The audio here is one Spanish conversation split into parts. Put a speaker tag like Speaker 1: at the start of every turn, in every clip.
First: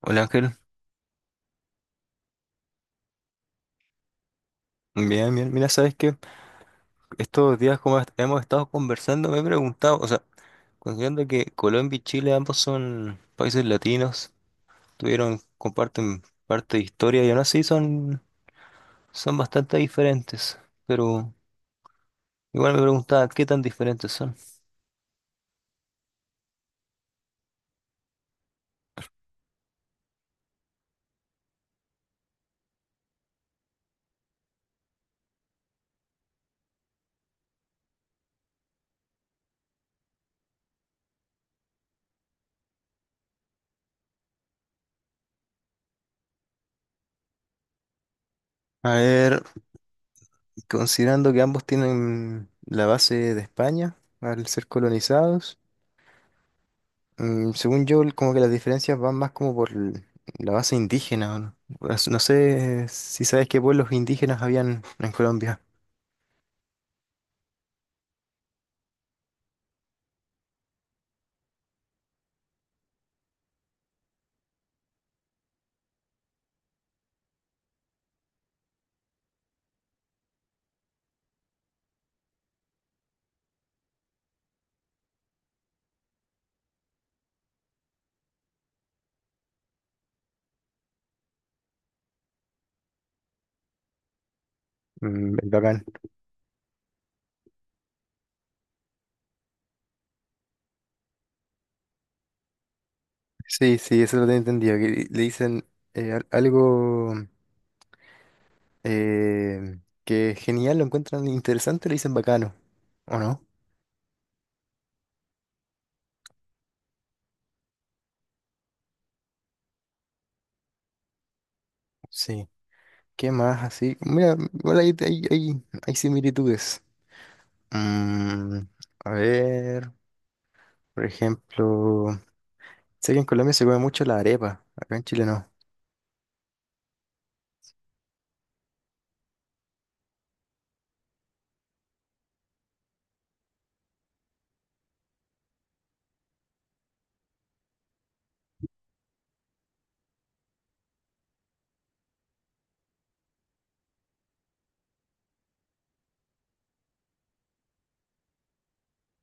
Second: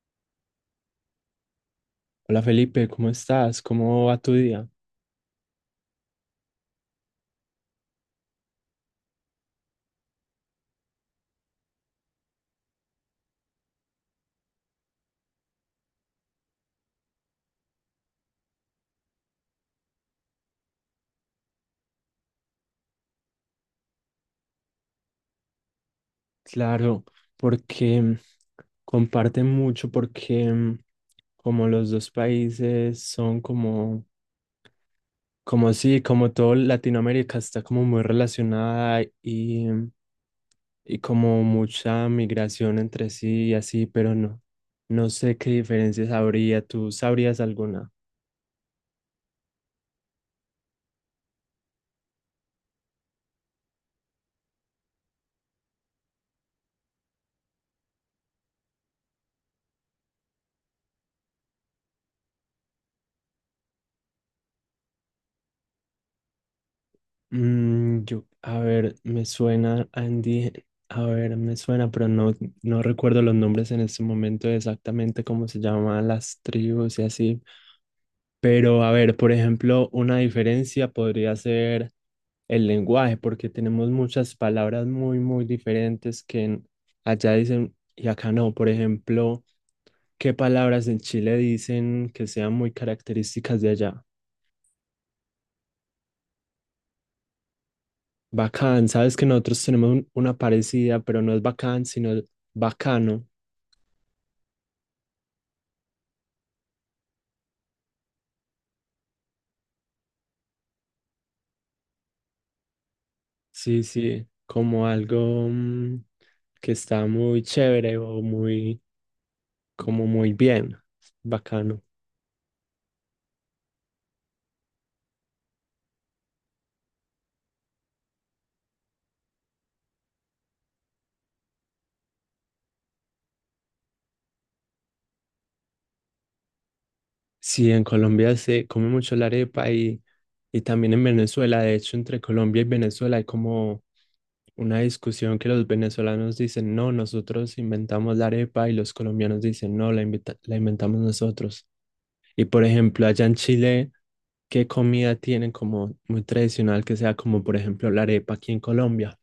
Speaker 1: Hola Ángel,
Speaker 2: Hola Felipe, ¿cómo estás? ¿Cómo va tu día?
Speaker 1: bien, bien. Mira, sabes que estos días hemos estado conversando, me he preguntado, o sea, considerando que Colombia y Chile ambos son países latinos, tuvieron, comparten parte de historia y aún así son, son bastante diferentes. Pero igual me preguntaba qué tan diferentes son.
Speaker 2: Claro, porque comparten mucho, porque como los dos países son como, como sí, como todo Latinoamérica está como muy relacionada y, y como mucha migración entre sí y así, pero no, no sé qué diferencias habría, ¿tú sabrías alguna?
Speaker 1: A ver, considerando que ambos tienen la base de España al ser colonizados. Según yo, como que las diferencias van más como por la base indígena. No, por no sé si sabes qué pueblos indígenas habían en Colombia.
Speaker 2: Yo, a ver, me suena Andy, a ver, me suena, pero no, no recuerdo los nombres en este momento exactamente cómo se llaman las tribus y así. Pero a ver, por ejemplo, una diferencia podría ser el lenguaje, porque tenemos muchas palabras muy, muy diferentes allá dicen y acá no. Por ejemplo, ¿qué palabras en Chile dicen que sean muy características de allá?
Speaker 1: El bacán.
Speaker 2: Bacán, sabes que nosotros tenemos una parecida, pero no es bacán, sino bacano.
Speaker 1: Sí, sí, eso lo tengo entendido. Que le dicen algo que es genial, lo encuentran interesante, le dicen bacano. ¿O no?
Speaker 2: Sí, sí, como algo que está muy chévere o muy, como muy bien, bacano.
Speaker 1: Sí. ¿Qué más así? Mira, igual hay similitudes. Mm, a ver, por ejemplo, sé que en Colombia se come mucho la arepa, acá en Chile no.
Speaker 2: Sí, en Colombia se come mucho la arepa y también en Venezuela. De hecho, entre Colombia y Venezuela hay como una discusión que los venezolanos dicen, no, nosotros inventamos la arepa y los colombianos dicen, no, la inventamos nosotros. Y por ejemplo, allá en Chile. ¿Qué comida tienen como muy tradicional que sea como por ejemplo la arepa aquí en Colombia?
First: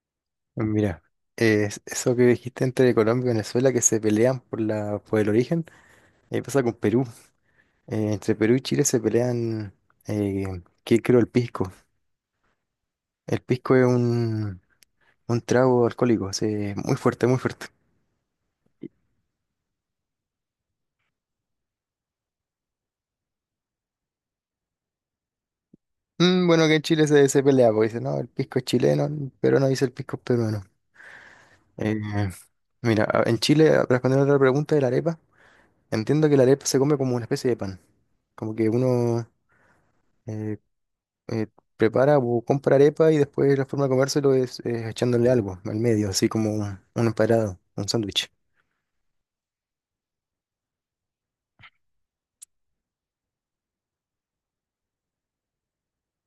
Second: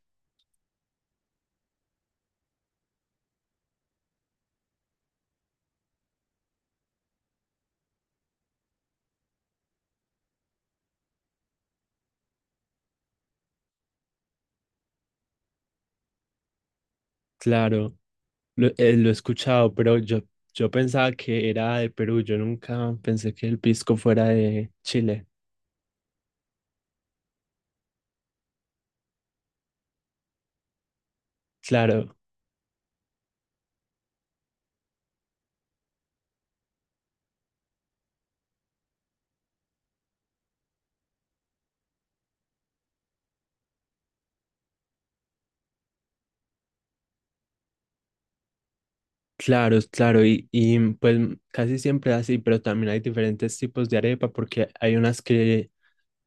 Speaker 1: Mira, eso que dijiste entre Colombia y Venezuela que se pelean por por el origen, ahí pasa con Perú. Entre Perú y Chile se pelean, eh, ¿qué creo? El pisco. El pisco es un trago alcohólico, así, muy fuerte, muy fuerte.
Speaker 2: Claro, lo he escuchado, pero yo pensaba que era de Perú, yo nunca pensé que el pisco fuera de Chile.
Speaker 1: Bueno, que en Chile se pelea, porque dice, no, el pisco es chileno, pero no dice el pisco es peruano. Eh,
Speaker 2: Claro,
Speaker 1: Mira, en Chile, respondiendo a otra pregunta de la arepa, entiendo que la arepa se come como una especie de pan. Como que uno, eh, eh, prepara o compra arepa y después la forma de comérselo es echándole algo al medio, así como un emparado, un sándwich.
Speaker 2: claro, claro, y pues casi siempre es así, pero también hay diferentes tipos de arepa porque hay unas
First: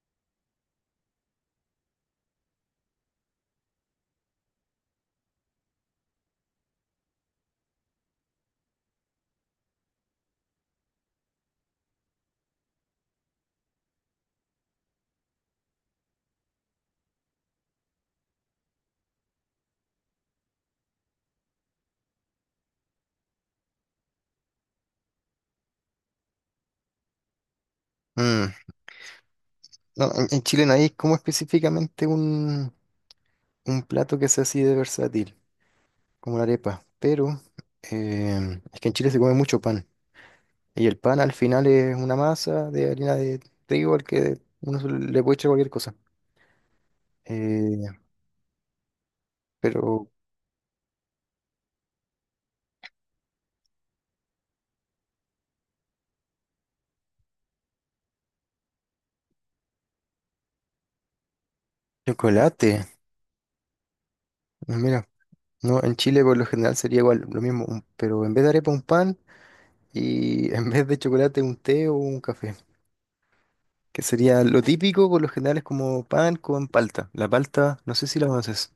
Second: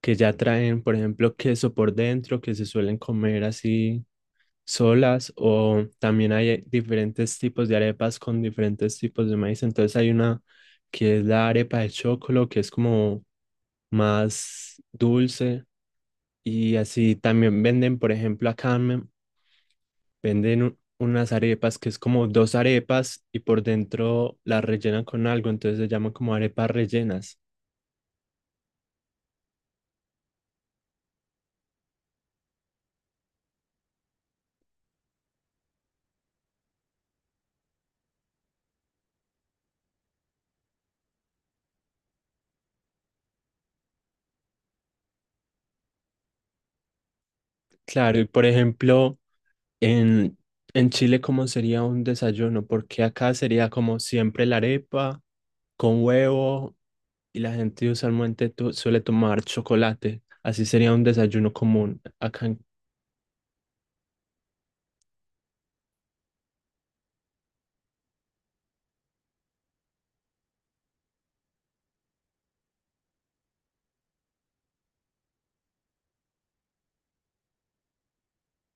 Speaker 2: que ya traen, por ejemplo, queso por dentro que se suelen comer así. Solas, o también hay diferentes tipos de arepas con diferentes tipos de maíz. Entonces hay una que es la arepa de chocolo, que es como más dulce y así también venden, por ejemplo, venden unas arepas que es como dos arepas y por dentro las rellenan con algo, entonces se llaman como arepas rellenas.
Speaker 1: Mm, no, en Chile no hay como específicamente un plato que sea así de versátil, como la arepa, pero es que en Chile se come mucho pan y el pan al final es una masa de harina de trigo al que uno se le puede echar cualquier cosa. Eh,
Speaker 2: Claro, y por ejemplo,
Speaker 1: pero
Speaker 2: en, en Chile, ¿cómo sería un desayuno? Porque acá sería como siempre la arepa con huevo y la gente usualmente suele tomar chocolate. Así sería un desayuno común acá. En...
Speaker 1: chocolate, mira, no, en Chile por lo general sería igual lo mismo, pero en vez de arepa un pan. Y en vez de chocolate un té o un café, que sería lo típico. Por lo general es como pan con palta. La palta, no sé si la conoces.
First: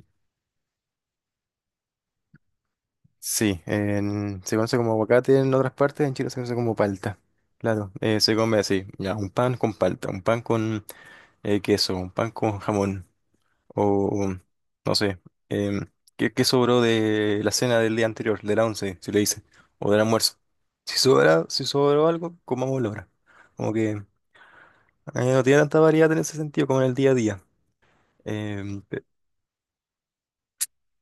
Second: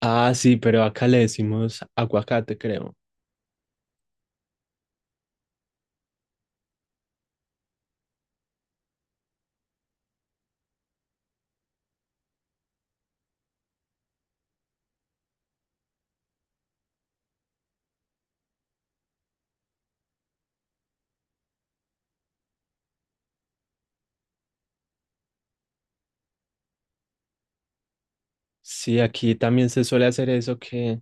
Speaker 2: Ah, sí, pero acá le decimos aguacate, creo.
Speaker 1: Sí, se conoce como aguacate en otras partes, en Chile se conoce como palta. Claro, se come así, ya, un pan con palta, un pan con queso, un pan con jamón, o no sé, em, ¿qué, qué sobró de la cena del día anterior, de la once, si le dice, o del almuerzo? Si sobra, si sobró algo, comámoslo ahora. Como que no tiene tanta variedad en ese sentido como en el día a día. Em,
Speaker 2: Sí,
Speaker 1: pe-
Speaker 2: aquí también se suele hacer eso que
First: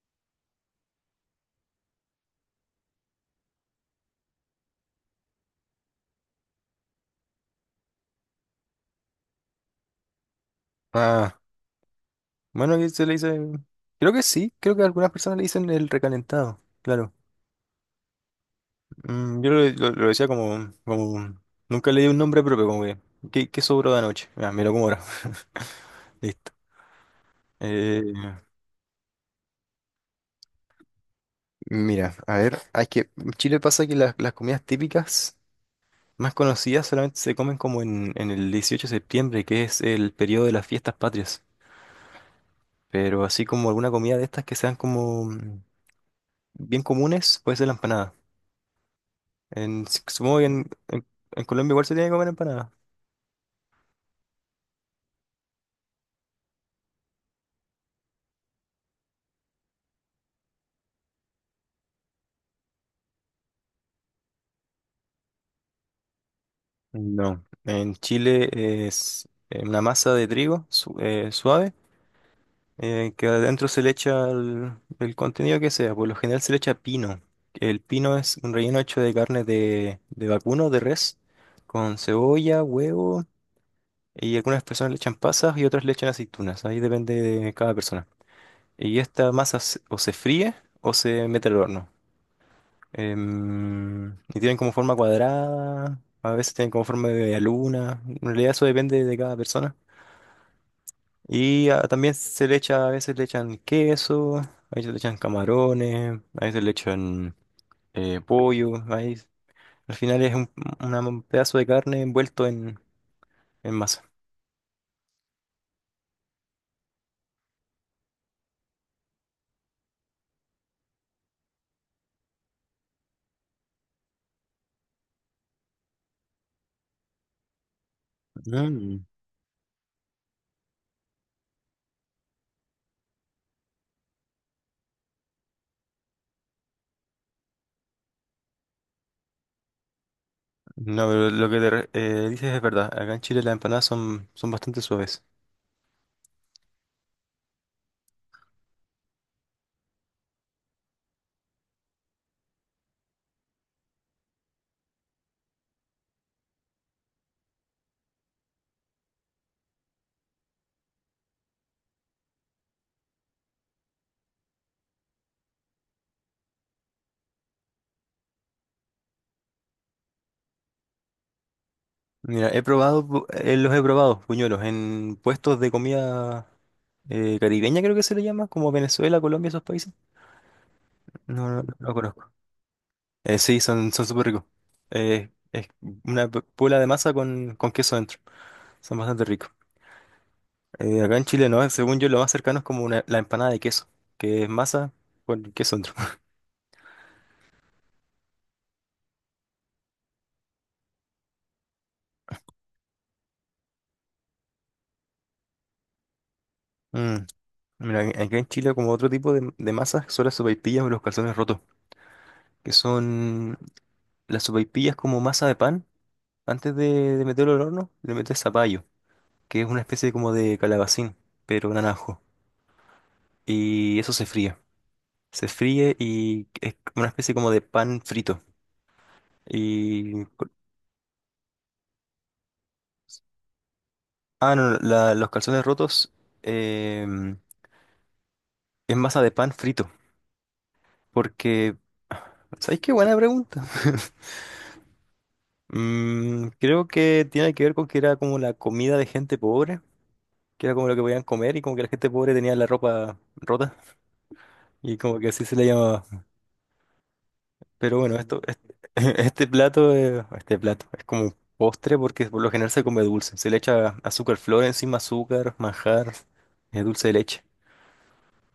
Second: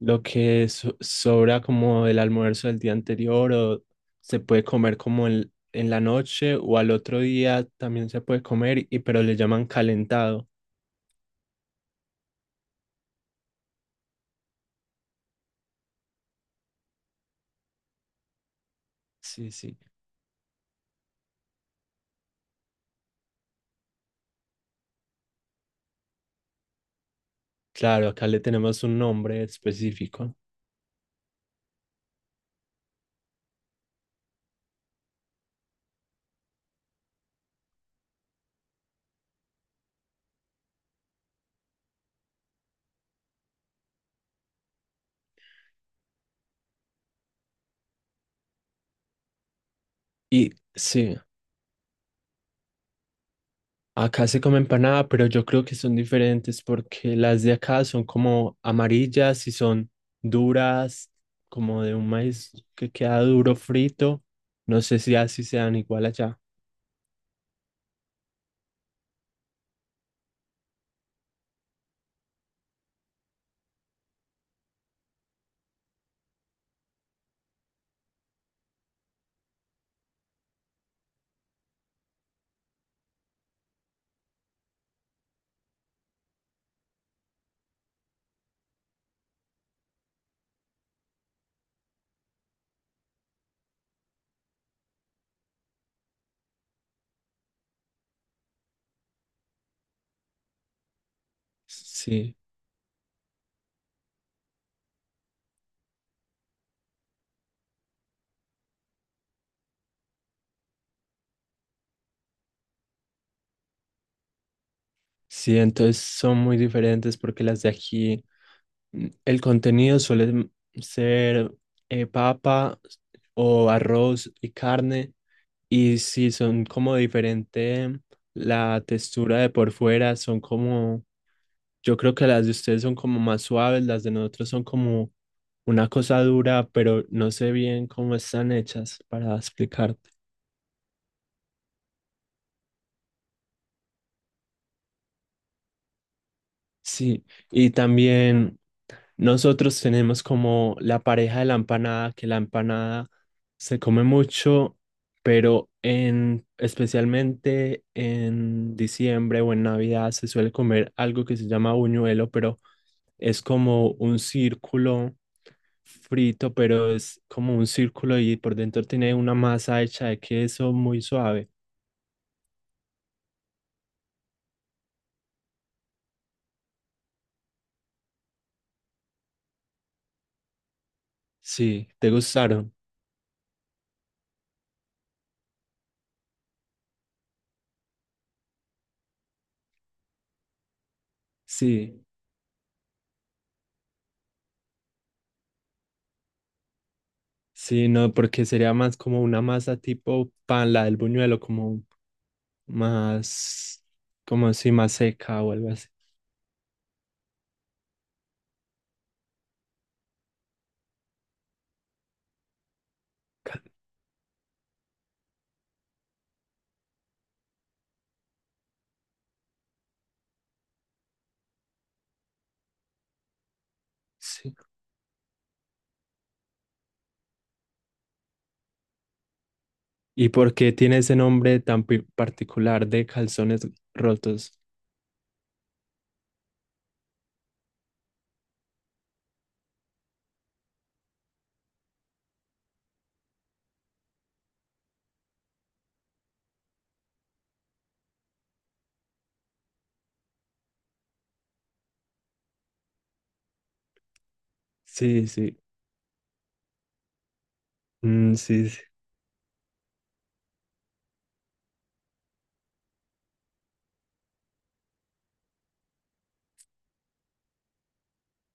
Speaker 2: lo que sobra como del almuerzo del día anterior o se puede comer como en la noche o al otro día también se puede comer y pero le llaman calentado.
Speaker 1: ah, bueno, que se le dice. Creo que sí, creo que a algunas personas le dicen el recalentado, claro. Yo
Speaker 2: Sí, sí.
Speaker 1: lo decía como, como. Nunca le di un nombre propio, como que. ¿Qué, qué sobró de anoche? Ah, me lo como ahora. Listo.
Speaker 2: Claro,
Speaker 1: Eh,
Speaker 2: acá le tenemos un nombre específico.
Speaker 1: Mira, a ver, hay que. En Chile pasa que las comidas típicas más conocidas solamente se comen como en el 18 de septiembre, que es el periodo de las fiestas patrias. Pero así como alguna comida de estas que sean como bien comunes puede ser la empanada. En, si, Supongo que
Speaker 2: Y sí.
Speaker 1: en Colombia igual se tiene que comer empanada.
Speaker 2: Acá se come empanada, pero yo creo que son diferentes porque las de acá son como amarillas y son duras, como de un maíz que queda duro frito. No sé si así sean igual allá.
Speaker 1: No. En Chile es una masa de trigo suave que adentro se le echa el contenido que sea. Por lo general se le echa pino. El pino es un relleno hecho de carne de vacuno, de res, con cebolla, huevo y algunas personas le echan pasas y otras le echan aceitunas. Ahí depende de cada persona. Y esta masa o se fríe o se mete al horno. Y tienen como forma cuadrada, a veces tienen como forma de media luna. En realidad eso depende de cada persona. Y ah, también
Speaker 2: Sí,
Speaker 1: se le echa, a veces le echan queso, a veces le echan camarones, a veces le echan pollo. Ahí, al final es un pedazo de carne envuelto en masa.
Speaker 2: sí, entonces son muy diferentes porque las de aquí, el contenido ser papa o arroz y carne. Y sí, son como diferente la
Speaker 1: Mm.
Speaker 2: textura de por fuera, son como... Yo creo que las de ustedes son como más suaves, las de nosotros son como una cosa dura, pero no sé bien cómo están hechas para explicarte.
Speaker 1: No, pero lo que te dices es verdad. Acá en Chile las empanadas son, son bastante suaves.
Speaker 2: Sí, y también nosotros tenemos como la pareja de la empanada, que la empanada se come mucho, pero en especialmente en diciembre o en Navidad se suele comer algo que se llama buñuelo, pero es como un círculo frito, pero es como un círculo y por dentro tiene una masa hecha de queso muy suave.
Speaker 1: Mira, he probado, los he probado, puñuelos, en puestos de comida caribeña creo que se le llama, como Venezuela, Colombia, esos países. No, no, no
Speaker 2: Sí,
Speaker 1: lo
Speaker 2: ¿te
Speaker 1: conozco.
Speaker 2: gustaron?
Speaker 1: Sí, son, son súper ricos. Es una bola de masa con queso dentro. Son bastante ricos. Acá en Chile, no, según
Speaker 2: Sí,
Speaker 1: yo, lo más cercano es como la empanada de queso, que es masa con queso dentro.
Speaker 2: sí, no, porque sería más como una masa tipo pan, la del buñuelo, como más, como así, más seca o algo así.
Speaker 1: Mm, Mira, acá en Chile como otro tipo de masas son las sopaipillas o los calzones rotos, que son
Speaker 2: Ca...
Speaker 1: las sopaipillas como masa de pan, antes de meterlo al horno, le metes zapallo, que es una especie como de calabacín, pero naranjo. Y eso se
Speaker 2: Sí.
Speaker 1: fríe. Se fríe y es una especie como de pan frito. Y...
Speaker 2: ¿Y por qué tiene ese nombre tan particular de calzones
Speaker 1: Ah,
Speaker 2: rotos?
Speaker 1: no, los calzones rotos em, es masa de pan frito. Porque... ¿Sabéis qué buena pregunta? Creo que tiene que ver con que era como la comida de gente pobre, que era como lo que podían comer y como que la gente pobre tenía la ropa rota y como
Speaker 2: Sí,
Speaker 1: que así se
Speaker 2: sí,
Speaker 1: le llamaba. Pero bueno, esto,
Speaker 2: sí, sí.
Speaker 1: este plato es como postre porque por lo general se come dulce. Se le echa azúcar flor encima, azúcar, manjar, dulce de leche.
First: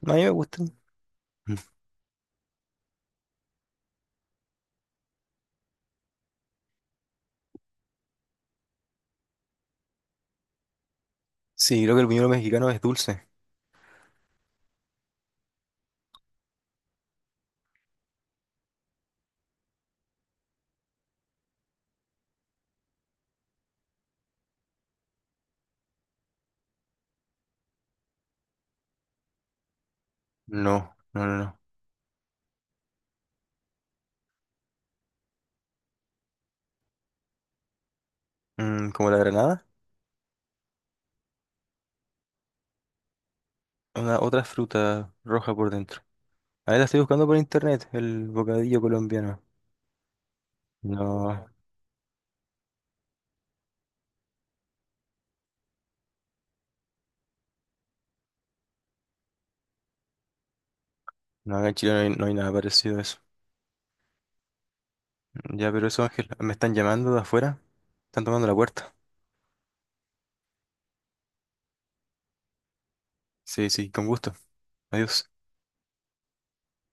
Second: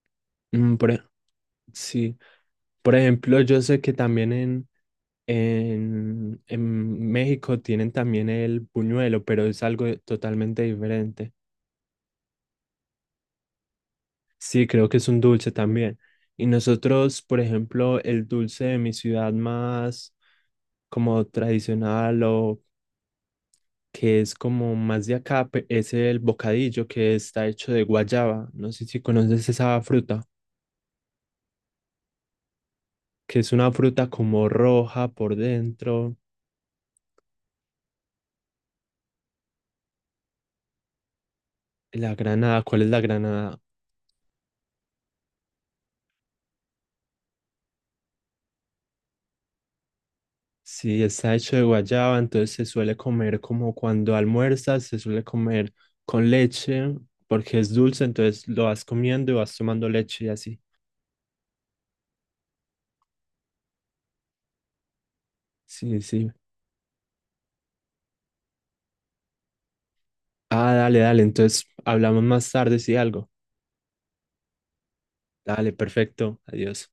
Speaker 1: A mí me gusta.
Speaker 2: Mm, por e-
Speaker 1: Mm.
Speaker 2: sí. Por ejemplo, yo sé que también en México tienen también el buñuelo, pero es algo totalmente diferente.
Speaker 1: Sí, creo que el buñuelo mexicano es dulce.
Speaker 2: Sí, creo que es un dulce también. Y nosotros, por ejemplo, el dulce de mi ciudad más como tradicional o que es como más de acá, es el bocadillo que está hecho de guayaba. No sé si conoces esa fruta,
Speaker 1: No, no, no, no.
Speaker 2: que es una fruta como roja por dentro.
Speaker 1: Mm, ¿como la granada?
Speaker 2: La granada, ¿cuál es la granada?
Speaker 1: Una otra fruta roja por dentro. Ahí la estoy buscando por internet, el bocadillo colombiano.
Speaker 2: Sí, está
Speaker 1: No,
Speaker 2: hecho de guayaba, entonces se suele comer como cuando almuerzas, se suele comer con leche, porque es dulce, entonces lo vas comiendo y vas tomando leche y así.
Speaker 1: no, acá en Chile no hay, no hay nada parecido a eso. Ya, pero
Speaker 2: Sí,
Speaker 1: eso, Ángel,
Speaker 2: sí.
Speaker 1: me están llamando de afuera. Están tomando la puerta.
Speaker 2: Ah, dale, dale, entonces hablamos más tarde si algo.
Speaker 1: Sí, sí, con gusto. Adiós.
Speaker 2: Dale, perfecto, adiós.